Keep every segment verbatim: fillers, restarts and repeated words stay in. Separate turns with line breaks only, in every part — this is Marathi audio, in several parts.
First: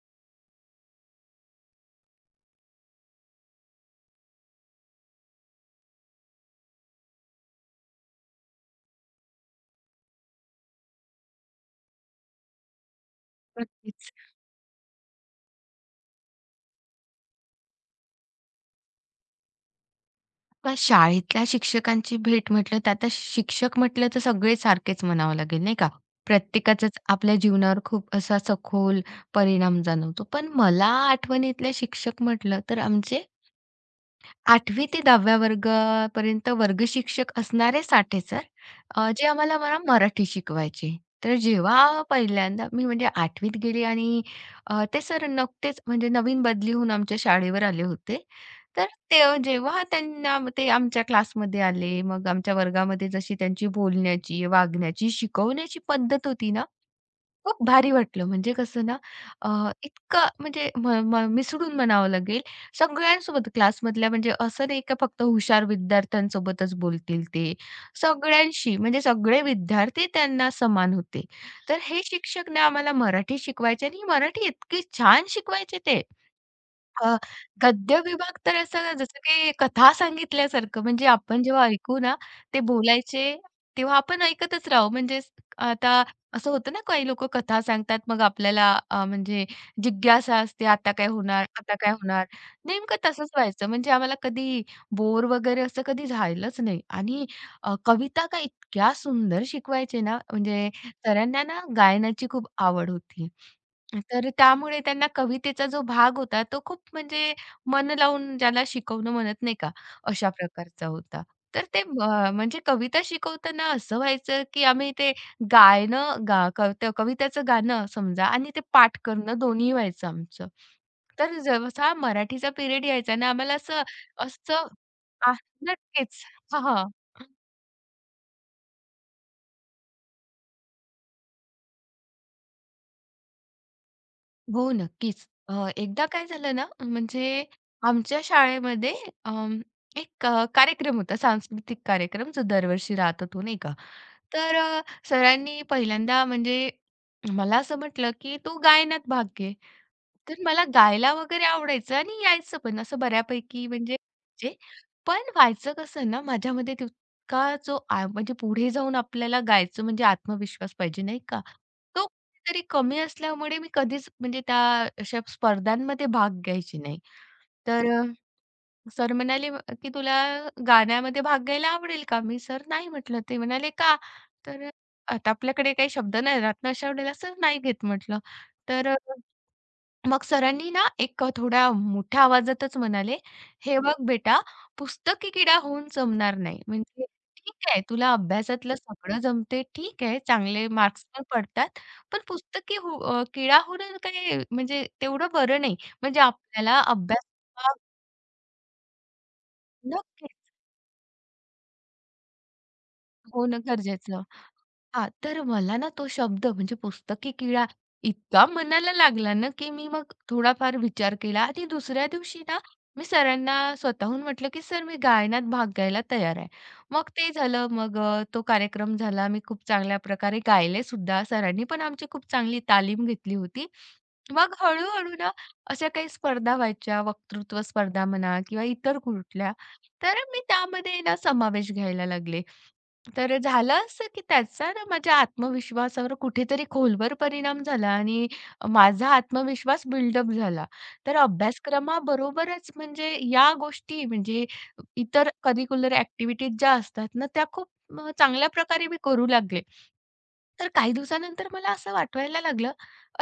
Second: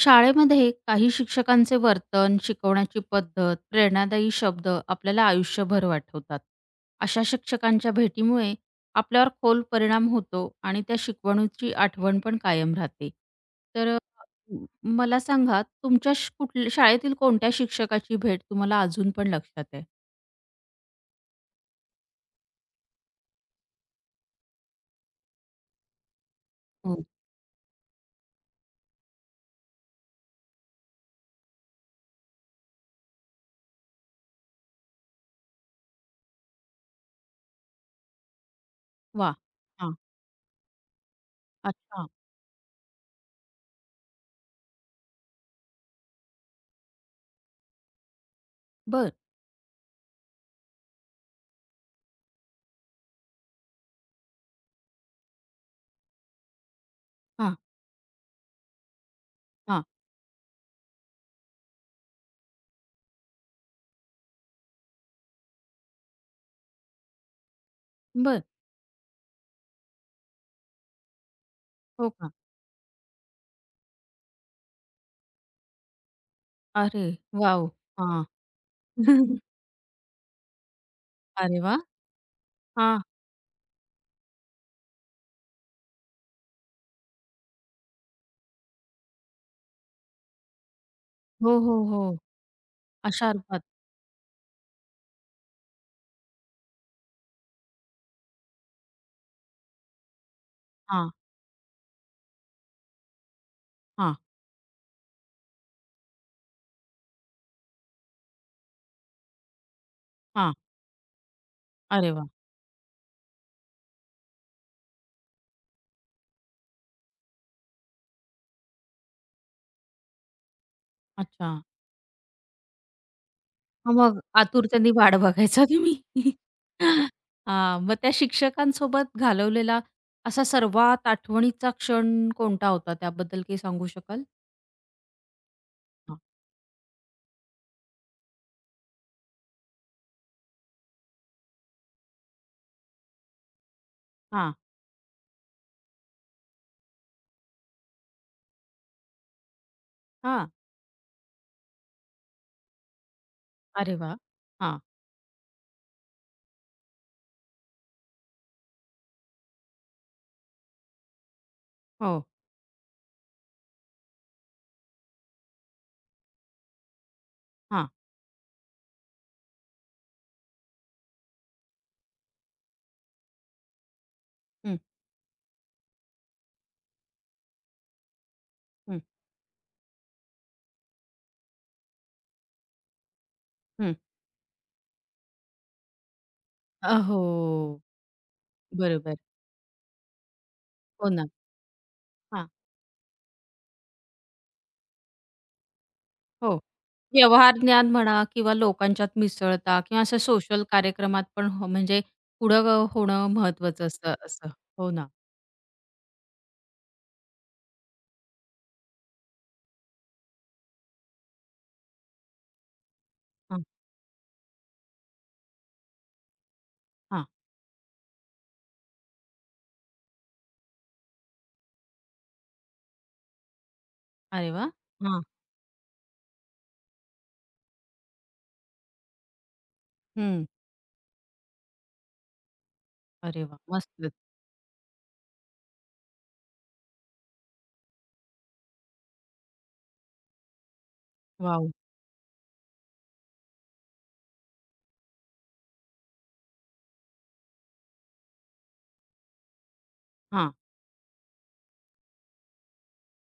शाळेमध्ये काही शिक्षकांचे वर्तन, शिकवण्याची पद्धत, प्रेरणादायी शब्द आपल्याला आयुष्यभर आठवतात. अशा शिक्षकांच्या भेटीमुळे आपल्यावर खोल परिणाम होतो आणि त्या शिकवणूची आठवण पण कायम राहते. तर अ,
नक्कीच.
म मला सांगा तुमच्या श कुठल्या शाळेतील कोणत्या शिक्षकाची भेट तुम्हाला अजून पण लक्षात आहे?
आता शाळेतल्या शिक्षकांची भेट म्हटलं तर आता शिक्षक म्हटलं तर सगळे सारखेच म्हणावं लागेल नाही का? प्रत्येकाचाच
हो.
आपल्या जीवनावर खूप असा सखोल परिणाम जाणवतो. पण मला आठवणीतले शिक्षक म्हटलं तर आमचे आठवी ते दहाव्या वर्गापर्यंत वर्गशिक्षक असणारे साठे सर अ, जे
वाह!
आम्हाला मला
हां,
मराठी शिकवायचे. तर जेव्हा
अच्छा.
पहिल्यांदा मी म्हणजे आठवीत गेली आणि अ, ते सर नुकतेच म्हणजे नवीन बदली होऊन आमच्या शाळेवर आले होते. तर
बरं.
ते जेव्हा त्यांना ते आमच्या क्लासमध्ये आले, मग आमच्या वर्गामध्ये जशी त्यांची बोलण्याची, वागण्याची, शिकवण्याची पद्धत होती ना,
हां,
खूप भारी वाटलं. म्हणजे कसं ना अ,
हां.
इतकं म्हणजे म म मिसळून म्हणावं लागेल, सगळ्यांसोबत क्लासमधल्या म्हणजे असं नाही का फक्त हुशार विद्यार्थ्यांसोबतच बोलतील ते.
बरं.
सगळ्यांशी म्हणजे सगळे विद्यार्थी त्यांना समान होते. तर हे
हो का?
शिक्षक ना आम्हाला मराठी शिकवायचे आणि मराठी इतकी छान शिकवायचे ते.
अरे,
अ,
वॉव!
गद्य
हां.
विभाग तर असं जसं की कथा सांगितल्यासारखं म्हणजे आपण
अरे
जेव्हा
वाह!
ऐकू ना, ते
हां.
बोलायचे तेव्हा आपण ऐकतच राहू. म्हणजे स- आता असं होतं ना, काही लोकं कथा सांगतात मग आपल्याला अ, म्हणजे जिज्ञासा असते, आता काय होणार?
हो,
आता
हो,
काय
हो.
होणार? नेमकं
अशा
तसंच
अर्थात.
व्हायचं. म्हणजे आम्हाला कधी बोर वगैरे असं कधी झालंच नाही आणि अ, कविता काय इतक्या सुंदर शिकवायचे ना, म्हणजे
हां,
सरांना ना गायनाची खूप आवड होती.
हां,
तर त्यामुळे त्यांना कवितेचा जो भाग होता तो खूप म्हणजे मन लावून ज्याला शिकवणं म्हणत नाही का, अशा
हां.
प्रकारचा होता. तर ते
अरे वाह!
अ, म्हणजे कविता शिकवताना असं व्हायचं, की आम्ही ते गायनं गा कविता कवितेचं गाणं समजा आणि ते पाठ करणं दोन्ही व्हायचं आमचं. तर
अच्छा.
जसा मराठीचा पिरियड यायचा ना आम्हाला असं
हां, मग
असं
आतुरतेने वाट
आ
बघायचा तुम्ही.
नक्कीच. हां, हां.
हां, मग त्या शिक्षकांसोबत घालवलेला असा सर्वात आठवणीचा क्षण कोणता होता? त्याबद्दल काही सांगू शकाल?
हो, नक्कीच. अ, एकदा
हां,
काय झालं ना, म्हणजे आमच्या शाळेमध्ये अं, एक अ, कार्यक्रम होता, सांस्कृतिक कार्यक्रम, जो दरवर्षी राहत होतो, नाही का.
हां,
तर अ, सरांनी पहिल्यांदा म्हणजे मला असं म्हटलं, की "तू गायनात भाग घे." तर
हां.
मला गायला वगैरे आवडायचं आणि यायचं पण असं बऱ्यापैकी म्हणजे
अरे वाह!
यायचे.
हां,
पण व्हायचं कसं ना, माझ्यामध्ये तितका जो आ म्हणजे पुढे जाऊन आपल्याला गायचं म्हणजे आत्मविश्वास पाहिजे, नाही का. तो
हो,
तरी कमी असल्यामुळे मी कधीच म्हणजे त्या अशा स्पर्धांमध्ये भाग घ्यायची नाही. तर
हां.
अ, सर म्हणाले "म- की "तुला गाण्यामध्ये भाग घ्यायला आवडेल का?" मी "सर नाही" म्हटलं. ते म्हणाले "का?" तर अ,
हं,
आता आपल्याकडे काही शब्द नाही राहत ना, अशा वेळेला "सर नाही घेत" म्हटलं. तर
हं,
मग सरांनी ना एक अ, थोड्या मोठ्या आवाजातच म्हणाले, "हे बघ
हं.
बेटा, पुस्तकी किडा होऊन जमणार नाही. म्हणजे
अहो,
ठीक
हो.
आहे, तुला अभ्यासातलं
बरोबर.
सगळं जमते, ठीक आहे, चांगले मार्क्स
हो
पण
ना.
पडतात, पण पुस्तकी हो अ, किडा होणं काही म्हणजे तेवढं बरं नाही. म्हणजे
हो.
आपल्याला अभ्यास
व्यवहार
हा
ज्ञान म्हणा किंवा लोकांच्यात मिसळता किंवा अशा
नक्कीच
सोशल कार्यक्रमात पण हो म्हणजे पुढं अ, होणं
होणं
महत्वाचं असतं
गरजेचं."
असं. हो ना.
हां, तर मला ना तो शब्द म्हणजे पुस्तकी किडा इतका मनाला लागला ना, की मी मग थोडाफार विचार केला आणि दुसऱ्या दिवशी ना, मी सरांना
हां,
स्वतःहून म्हटलं, की "सर, मी गायनात भाग घ्यायला तयार आहे." मग
हां.
ते झालं. मग अ, तो कार्यक्रम झाला. मी खूप चांगल्या प्रकारे गायले सुद्धा. सरांनी पण आमची खूप चांगली तालीम घेतली होती.
अरे
मग
वाह!
हळू
हां.
ना, अशा काही स्पर्धा व्हायच्या, वक्तृत्व स्पर्धा म्हणा किंवा इतर कुठल्या, तर मी
हं.
त्यामध्ये ना समावेश घ्यायला लागले. तर
अरे वाह!
झालं असं,
मस्तच.
की त्याचा ना माझ्या आत्मविश्वासावर कुठेतरी खोलवर परिणाम झाला आणि माझा आत्मविश्वास बिल्डअप झाला. तर
वॉव!
अभ्यासक्रमाबरोबरच म्हणजे या गोष्टी म्हणजे इतर करिक्युलर ॲक्टिव्हिटीज ज्या असतात ना, त्या खूप अ, चांगल्या प्रकारे मी करू लागले.
हां,
तर काही दिवसानंतर मला असं वाटवायला लागलं,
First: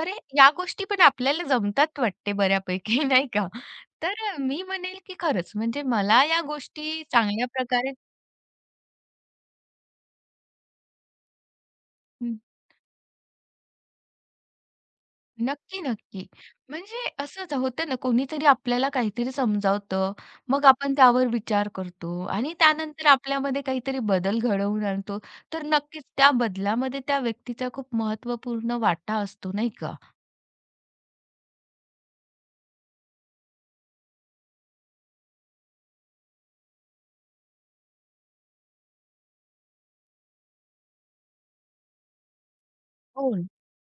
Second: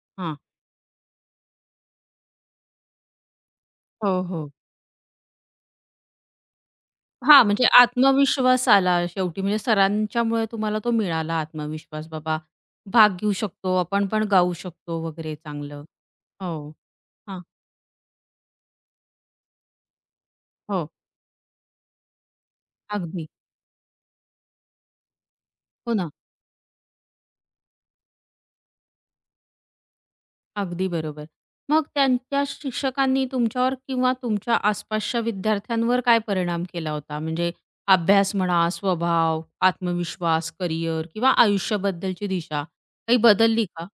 अरे
हां.
या गोष्टी पण आपल्याला जमतात वाटते बऱ्यापैकी नाही का? तर
हो,
अ,
हो.
मी म्हणेल, की खरंच म्हणजे मला या गोष्टी
हां,
चांगल्या
म्हणजे
प्रकारे
आत्मविश्वास आला शेवटी म्हणजे सरांच्यामुळे तुम्हाला तो मिळाला आत्मविश्वास बाबा भाग घेऊ शकतो, आपण पण गाऊ शकतो वगैरे
नक्की,
चांगलं.
नक्की.
हो.
म्हणजे
हां.
असंच होतं ना, कोणीतरी आपल्याला काहीतरी समजावतं, मग
हो.
आपण त्यावर विचार करतो आणि त्यानंतर
अगदी.
आपल्यामध्ये काहीतरी बदल घडवून आणतो. तर
हो
नक्कीच
ना.
त्या बदलामध्ये त्या व्यक्तीचा खूप महत्वपूर्ण वाटा असतो, नाही का?
अगदी बरोबर. मग त्यांच्या शिक्षकांनी तुमच्यावर किंवा तुमच्या आसपासच्या विद्यार्थ्यांवर काय परिणाम केला होता? म्हणजे अभ्यास म्हणा, स्वभाव, आत्मविश्वास, करिअर किंवा आयुष्याबद्दलची दिशा काही
हो
बदलली का?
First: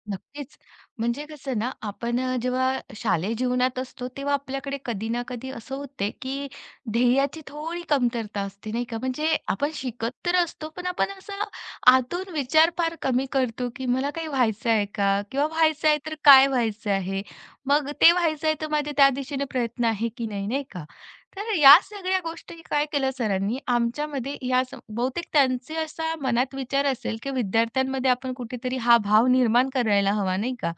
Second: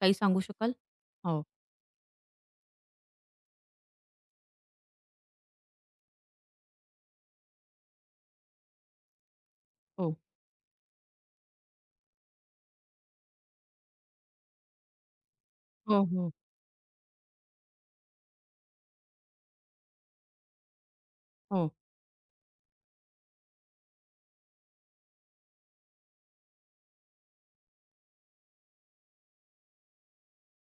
काही सांगू
नक्कीच.
शकाल?
म्हणजे
हो,
कसं ना, आपण अ, जेव्हा शालेय जीवनात असतो, तेव्हा आपल्याकडे कधी ना कधी असं होते, की ध्येयाची थोडी कमतरता असते, नाही का? म्हणजे आपण शिकत
हो.
तर असतो, पण आपण असा आतून विचार फार कमी करतो, की मला काही व्हायचं आहे का? किंवा व्हायचं आहे
हो,
तर
हो,
काय व्हायचं आहे? मग ते व्हायचं आहे तर माझे त्या दिशेने प्रयत्न आहे की नाही, नाही का? तर
हो.
या सगळ्या गोष्टी काय केलं सरांनी आमच्यामध्ये या स- बहुतेक त्यांचे असा मनात विचार असेल की विद्यार्थ्यांमध्ये आपण कुठेतरी हा भाव निर्माण करायला हवा नाही का?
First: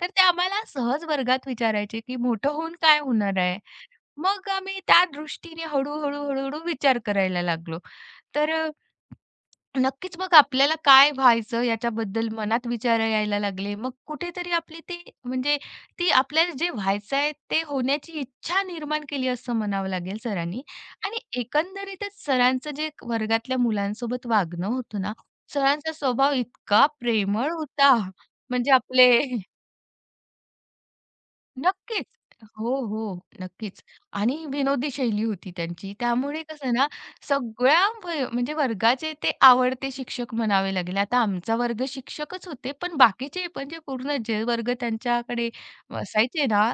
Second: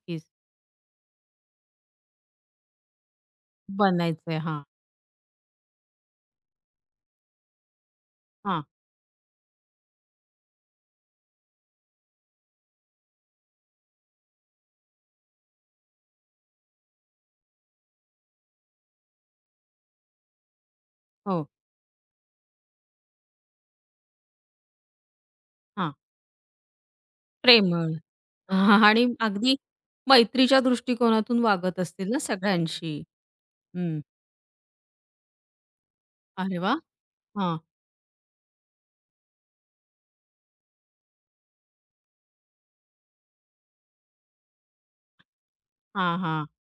तर ते आम्हाला सहज वर्गात विचारायचे की मोठं होऊन काय होणार आहे?
बनायचंय.
मग
हां,
आम्ही त्या दृष्टीने हळूहळू हळूहळू विचार करायला लागलो. तर
हां.
नक्कीच मग आपल्याला काय व्हायचं याच्याबद्दल मनात विचार यायला लागले. मग कुठेतरी आपली ती म्हणजे ती आपल्याला जे व्हायचं आहे ते होण्याची इच्छा निर्माण केली असं म्हणावं लागेल सरांनी. आणि
हो,
एकंदरीतच सरांचं जे वर्गातल्या मुलांसोबत वागणं होतं ना, सरांचा
हां.
स्वभाव इतका प्रेमळ
प्रेमळ
होता.
हा,
म्हणजे
आणि
आपले
अगदी मैत्रीच्या दृष्टिकोनातून वागत
नक्कीच.
असतील ना
हो,
सगळ्यांशी?
हो. नक्कीच.
हं.
आणि विनोदी शैली होती त्यांची. त्यामुळे
अरे
कसं
वाह!
ना
हां,
सगळ्या व म्हणजे वर्गाचे ते आवडते शिक्षक म्हणावे लागेल. आता आमचा वर्ग शिक्षकच होते, पण बाकीचे म्हणजे पूर्ण जे वर्ग त्यांच्याकडे
हां, हां.
असायचे ना,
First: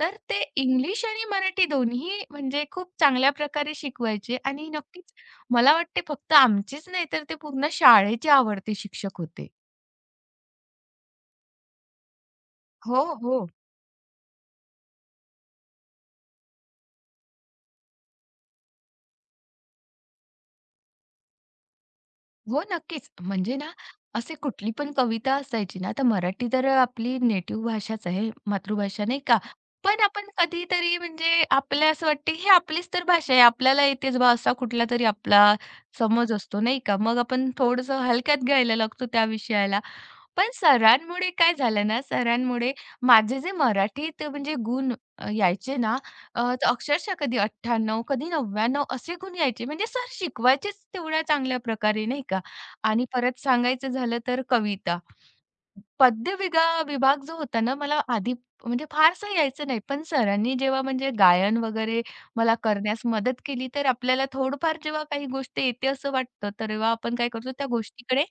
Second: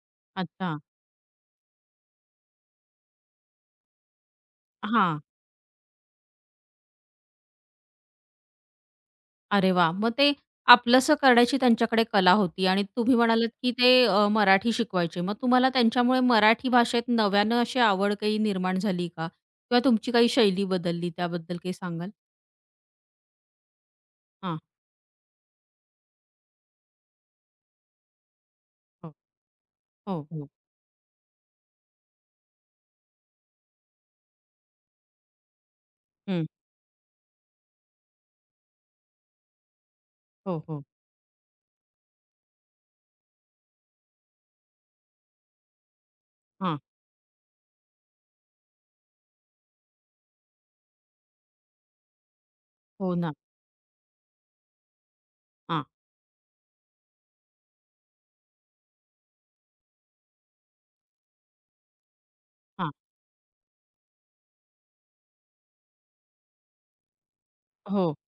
तर ते
अच्छा.
इंग्लिश आणि मराठी दोन्ही म्हणजे खूप चांगल्या प्रकारे शिकवायचे आणि नक्कीच
हां.
मला वाटते फक्त आमचीच नाही तर ते पूर्ण शाळेचे आवडते शिक्षक होते.
अरे वा, मग ते आपलंसं करण्याची त्यांच्याकडे कला होती आणि
हो,
तुम्ही म्हणालात,
हो.
की ते अ, मराठी शिकवायचे. मग तुम्हाला त्यांच्यामुळे मराठी भाषेत नव्यानं अशी आवड काही निर्माण झाली का? किंवा तुमची काही शैली बदलली त्याबद्दल काही सांगाल?
हो, नक्कीच. म्हणजे ना, असे
हां.
कुठली पण कविता असायची ना, तर मराठी तर आपली नेटिव्ह भाषाच आहे, मातृभाषा
हो, हो.
नाही का? पण आपण
हो.
कधीतरी म्हणजे आपल्याला असं वाटते, ही आपलीच तर भाषा आहे, आपल्याला येतेच बा, असा कुठलातरी आपला समज
हं.
असतो नाही का? मग आपण थोडंसं हलक्यात घ्यायला लागतो त्या विषयाला. पण
हो, हो.
सरांमुळे काय झालं ना, सरांमुळे माझे जे मराठीत म्हणजे गुण अ, यायचे ना, अ, तर
हां.
अक्षरशः कधी अठ्याण्णव कधी नव्याण्णव असे गुण यायचे. म्हणजे सर शिकवायचेच तेवढ्या चांगल्या प्रकारे, नाही का? आणि
हो ना.
परत सांगायचं झालं तर कविता.
हां,
पद्य विगा विभाग जो होता ना, मला आधी म्हणजे फारसं यायचं नाही. पण सरांनी जेव्हा म्हणजे गायन वगैरे मला
हां.
करण्यास मदत केली, तर आपल्याला थोडंफार जेव्हा काही गोष्ट येते असं वाटतं, तर तेव्हा आपण काय करतो त्या
हो,
गोष्टीकडे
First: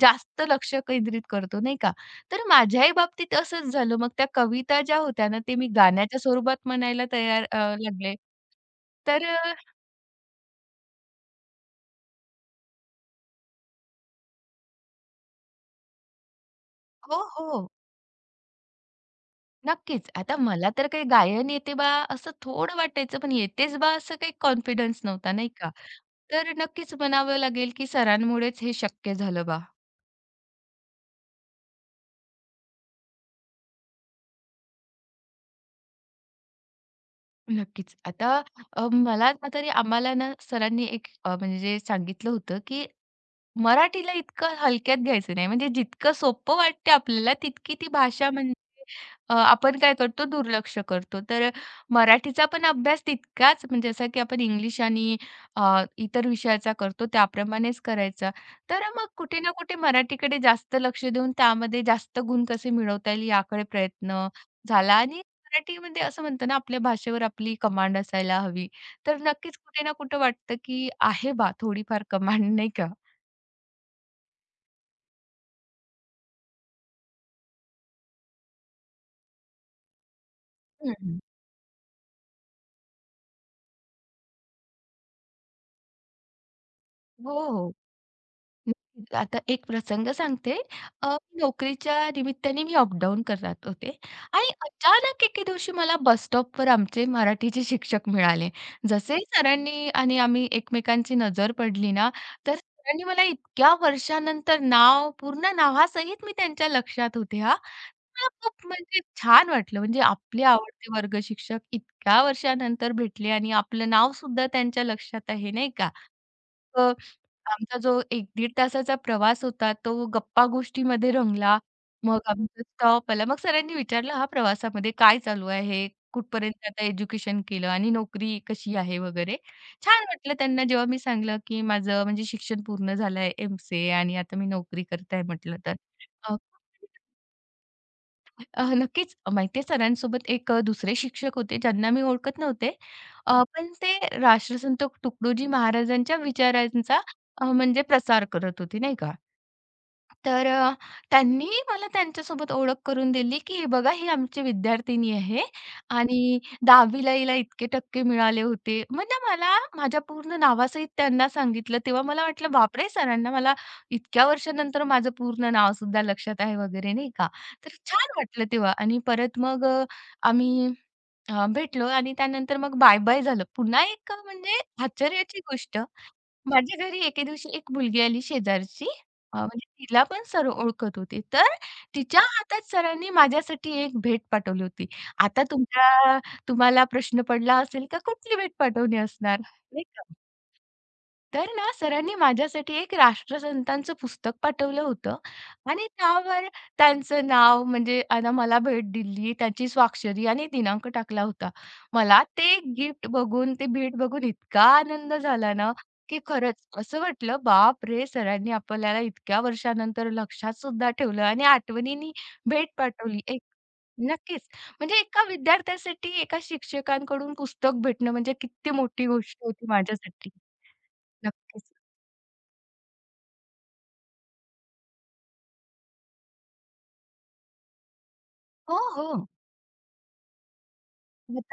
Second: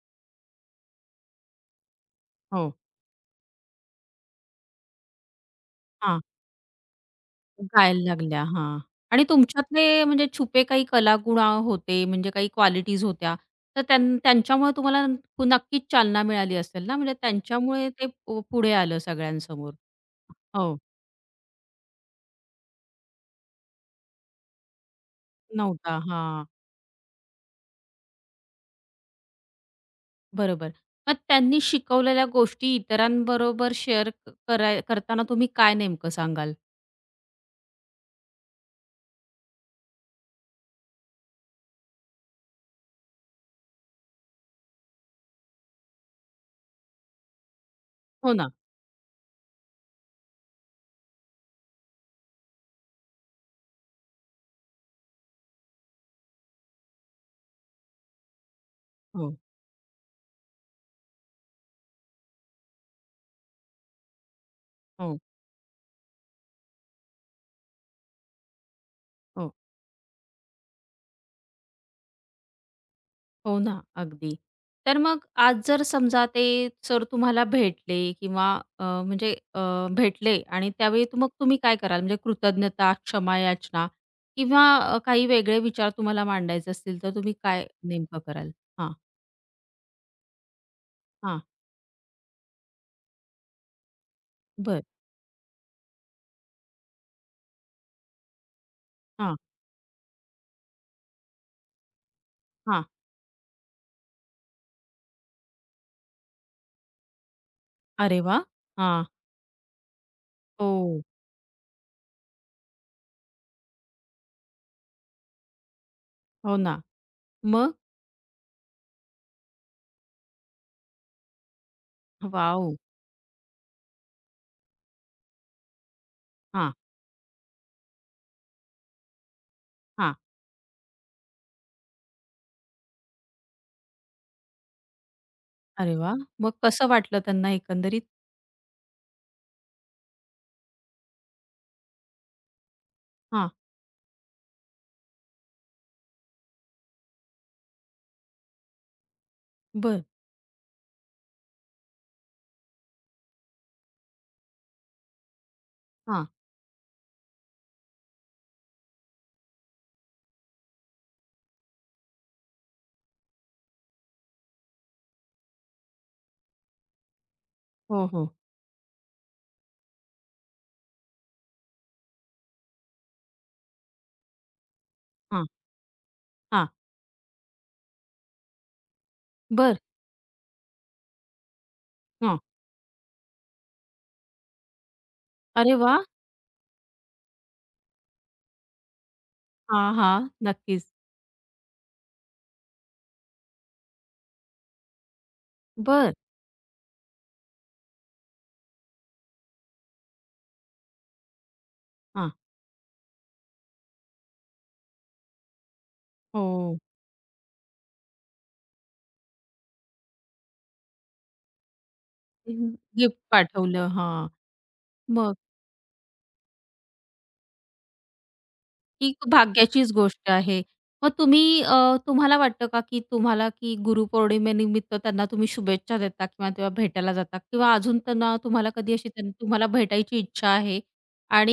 जास्त लक्ष केंद्रित करतो, नाही का? तर
हो.
माझ्याही बाबतीत असंच झालं. मग त्या कविता ज्या होत्या ना, ते मी गाण्याच्या
हां.
स्वरूपात म्हणायला तयार अ,
गायला
लागले.
लागल्या. हां. आणि
तर अ,
तुमच्यातले म्हणजे छुपे काही कलागुण होते, म्हणजे काही क्वालिटीज होत्या, तर त्यां त्यांच्यामुळे तुम्हाला पु- नक्कीच चालना मिळाली असेल ना? म्हणजे
हो, हो.
त्यांच्यामुळे ते पु पुढे आलं सगळ्यांसमोर.
नक्कीच. आता मला
हो,
तर काही गायन येते बा असं थोडं वाटायचं, पण येतेच बा असं काही कॉन्फिडन्स नव्हता, नाही का?
नव्हता. हां,
तर नक्कीच म्हणावं लागेल, की सरांमुळेच हे शक्य झालं बा.
बरोबर. मग त्यांनी शिकवलेल्या गोष्टी इतरांबरोबर शेअर कराय करताना तुम्ही काय नेमकं सांगाल?
नक्कीच. आता अ, मला तरी आम्हाला ना सरांनी एक अ, म्हणजे सांगितलं होतं, की मराठीला इतकं हलक्यात घ्यायचं नाही. म्हणजे जितकं सोपं वाटते आपल्याला, तितकी ती भाषा
हो ना.
म्हणजे अ, आपण काय करतो दुर्लक्ष करतो. तर मराठीचा पण अभ्यास तितकाच म्हणजे जसा की आपण इंग्लिश आणि अ, इतर विषयाचा करतो त्याप्रमाणेच करायचा. तर मग
हो,
कुठे ना कुठे मराठीकडे जास्त लक्ष देऊन त्यामध्ये जास्त गुण कसे मिळवता येईल याकडे प्रयत्न झाला
हो,
आणि मराठीमध्ये असं म्हणतो ना, आपल्या भाषेवर आपली कमांड असायला हवी. तर
हो.
नक्कीच कुठे ना कुठे वाटतं की आहे बा थोडीफार कमांड नाही का?
हो ना, अगदी. तर मग आज जर समजा ते सर तुम्हाला भेटले किंवा अ, म्हणजे अ, भेटले आणि त्यावेळी
हं,
तू- मग तुम्ही काय कराल? म्हणजे कृतज्ञता, क्षमायाचना किंवा अ, काही वेगळे विचार तुम्हाला मांडायचे असतील, तर तुम्ही
हो,
काय
हो.
नेमकं कराल? हां,
नक्कीच. आता एक प्रसंग सांगते. अ,
हां.
नोकरीच्या निमित्ताने मी अप-डाऊन करत होते आणि
बरं.
अचानक एके दिवशी मला बस स्टॉपवर आमचे मराठीचे शिक्षक मिळाले. जसे
हां,
सरांनी आणि आम्ही एकमेकांची नजर पडली ना, तर
हां.
सरांनी मला इतक्या वर्षानंतर नाव, पूर्ण नावासहित मी त्यांच्या लक्षात होते हां.
अरे
मला
वाह!
खूप म्हणजे
हां.
छान वाटलं. म्हणजे आपले आवडते
हो,
वर्ग शिक्षक इतक्या वर्षानंतर भेटले आणि आपलं नावसुद्धा त्यांच्या लक्षात आहे, नाही का?
हो ना.
अ,
मग?
आमचा जो एक ते दीड तासाचा प्रवास होता, तो गप्पा-गोष्टीमध्ये रंगला. मग आमचा
वॉव!
स्टॉप आला. मग सरांनी विचारलं, "हा प्रवासामध्ये काय चालू आहे? कुठपर्यंत
हां,
आता एज्युकेशन केलं आणि नोकरी कशी आहे वगैरे?" छान
हां.
वाटलं त्यांना जेव्हा मी सांगितलं, की माझं म्हणजे शिक्षण पूर्ण झालं एम सी ए आणि आता मी नोकरी करत म्हटलं तर.
अरे वाह!
अ
मग कसं वाटलं त्यांना एकंदरीत?
अ, नक्कीच माहिती आहे सरांसोबत एक अ, दुसरे शिक्षक होते ज्यांना मी ओळखत नव्हते. अ,
हां,
पण ते राष्ट्रसंत तुकडोजी महाराजांच्या विचारांचा अ, म्हणजे प्रसार करत होते नाही का.
बरं.
तर अ, त्यांनी मला त्यांच्यासोबत ओळख करून दिली, की "हे बघा ही आमची विद्यार्थिनी आहे
हां.
आणि दहावी ला हिला इतके टक्के मिळाले होते." म्हणजे मला माझ्या पूर्ण नावासहित त्यांना सांगितलं. तेव्हा मला वाटलं, "बापरे! सरांना मला इतक्या वर्षानंतर माझं पूर्ण नाव सुद्धा लक्षात आहे वगैरे," नाही का. तर
हो,
छान
हो.
वाटलं तेव्हा आणि परत मग अ, आम्ही अ, भेटलो आणि त्यानंतर मग बाय-बाय झालं. पुन्हा एक अ, म्हणजे आश्चर्याची
हां,
गोष्ट
हां.
माझ्या घरी एके दिवशी एक मुलगी आली शेजारची. अ, म्हणजे
बरं.
तिला पण सर ओळखत होते. तर तिच्या
हां.
हातात सरांनी माझ्यासाठी एक भेट पाठवली होती. आता
अरे वाह!
तुमच्या तुम्हाला प्रश्न पडला असेल का कुठली भेट पाठवली असणार, नाही
हां,
का?
हां. नक्कीच.
तर ना सरांनी माझ्यासाठी एक राष्ट्रसंतांचं पुस्तक पाठवलं होतं आणि
बरं.
त्यावर त्यांचं नाव म्हणजे आता मला भेट दिली, त्याची स्वाक्षरी आणि दिनांक टाकला होता. मला
हां.
ते गिफ्ट बघून, ते भेट बघून इतका आनंद झाला ना. की खरंच
हो.
असं वाटलं, बापरे! सरांनी आपल्याला इतक्या वर्षानंतर लक्षात सुद्धा ठेवलं आणि आठवणींनी भेट
हं. गिफ्ट
पाठवली. एक
पाठवलं. हां.
नक्कीच. म्हणजे एका
मग
विद्यार्थ्यासाठी एका शिक्षकांकडून पुस्तक भेटणं म्हणजे किती मोठी
ही
गोष्ट होती
भाग्याचीच गोष्ट
माझ्यासाठी.
आहे. मग तुम्ही
नक्कीच.
अ, तुम्हाला वाटतं का, की तुम्हाला की गुरुपौर्णिमेनिमित्त त्यांना तुम्ही शुभेच्छा देता किंवा तेव्हा भेटायला जाता किंवा अजून त्यांना तुम्हाला
हो,
कधी अशी
हो.
त्यां तुम्हाला भेटायची इच्छा आहे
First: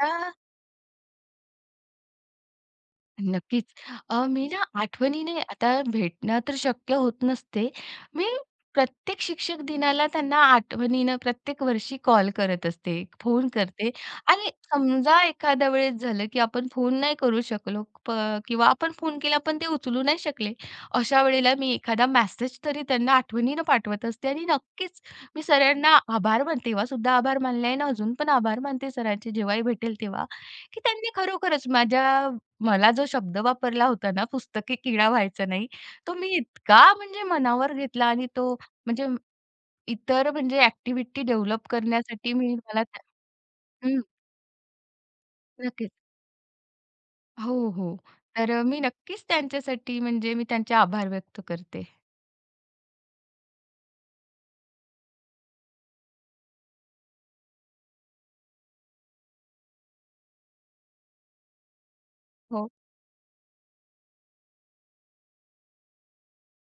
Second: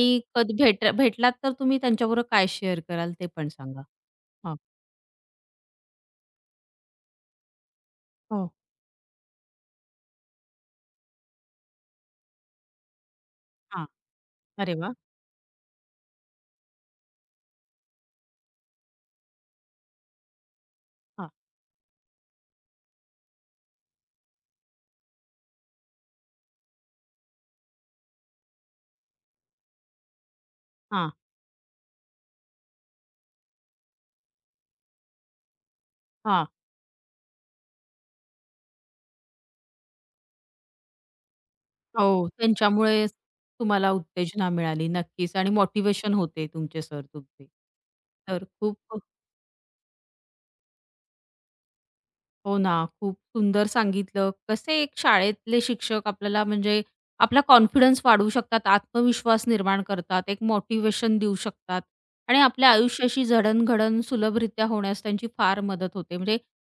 आता
कधी भेट भेटलात तर तुम्ही त्यांच्याबरोबर काय शेअर कराल ते पण
नक्कीच.
सांगा?
अ, मी
हां.
ना आठवणीने आता भेटणं तर शक्य होत नसते. मी
हो.
प्रत्येक शिक्षक दिनाला त्यांना आठवणीनं प्रत्येक वर्षी कॉल करत असते, फोन
हां.
करते आणि
अरे वाह!
समजा एखाद्या वेळेस झालं, की आपण फोन नाही करू शकलो प किंवा आपण फोन केला पण ते उचलू नाही शकले. अशा
हां,
वेळेला मी एखादा मेसेज तरी त्यांना आठवणीनं पाठवत असते आणि नक्कीच मी सरांना आभार मानते. तेव्हासुद्धा आभार मानले आहे ना अजून पण आभार मानते सरांचे जेव्हाही भेटेल तेव्हा, की
हां,
त्यांनी खरोखरच माझ्या मला जो शब्द वापरला होता ना, पुस्तकी किडा व्हायचं नाही, तो मी
हां.
इतका म्हणजे मनावर घेतला आणि तो म्हणजे इतर म्हणजे ॲक्टिव्हिटी डेव्हलप
हो,
करण्यासाठी मी मला त्या
त्यांच्यामुळे तुम्हाला
हं,
उत्तेजना मिळाली. नक्कीच आणि
नक्कीच.
मोटिवेशन होते तुमचे सर तुमचे.
हो, हो.
तर
तर
खूप
मी नक्कीच त्यांच्यासाठी म्हणजे मी त्यांचे आभार व्यक्त करते.
हो ना, खूप सुंदर सांगितलं. कसे एक शाळेतले शिक्षक आपल्याला म्हणजे आपला कॉन्फिडन्स वाढवू शकतात, आत्मविश्वास निर्माण करतात, एक मोटिव्हेशन देऊ शकतात आणि आपल्या
हो,
आयुष्याशी जडणघडण सुलभरित्या होण्यास त्यांची फार मदत होते. म्हणजे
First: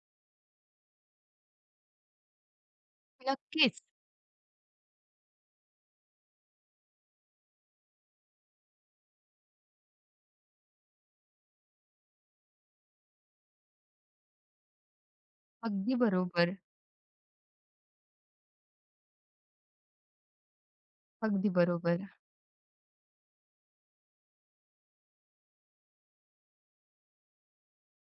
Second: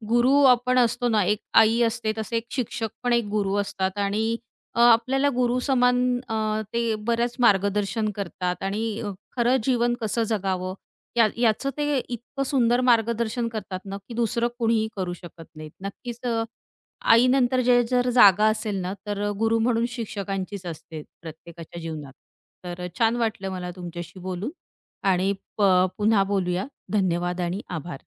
गुरु आपण असतो ना, एक आई असते, तसे एक शिक्षक पण एक गुरु
नक्कीच.
असतात आणि अ, आपल्याला गुरु समान अ, ते बऱ्याच मार्गदर्शन करतात आणि अ, खरं जीवन कसं जगावं या याचं ते इतकं सुंदर मार्गदर्शन करतात ना, की दुसरं कोणीही करू शकत नाहीत.
अगदी
नक्कीच अ,
बरोबर,
आईनंतर जे जर जागा असेल ना, तर गुरु म्हणून शिक्षकांचीच असते
अगदी
प्रत्येकाच्या
बरोबर.
जीवनात. तर छान वाटलं मला तुमच्याशी बोलून आणि प पुन्हा बोलूया. धन्यवाद आणि आभार.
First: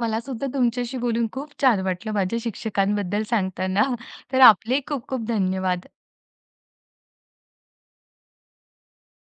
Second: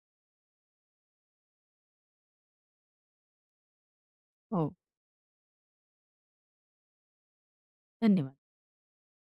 मला सुद्धा तुमच्याशी बोलून खूप छान वाटलं माझ्या शिक्षकांबद्दल सांगताना. तर
हो.
आपलेही खूप खूप धन्यवाद.
धन्यवाद.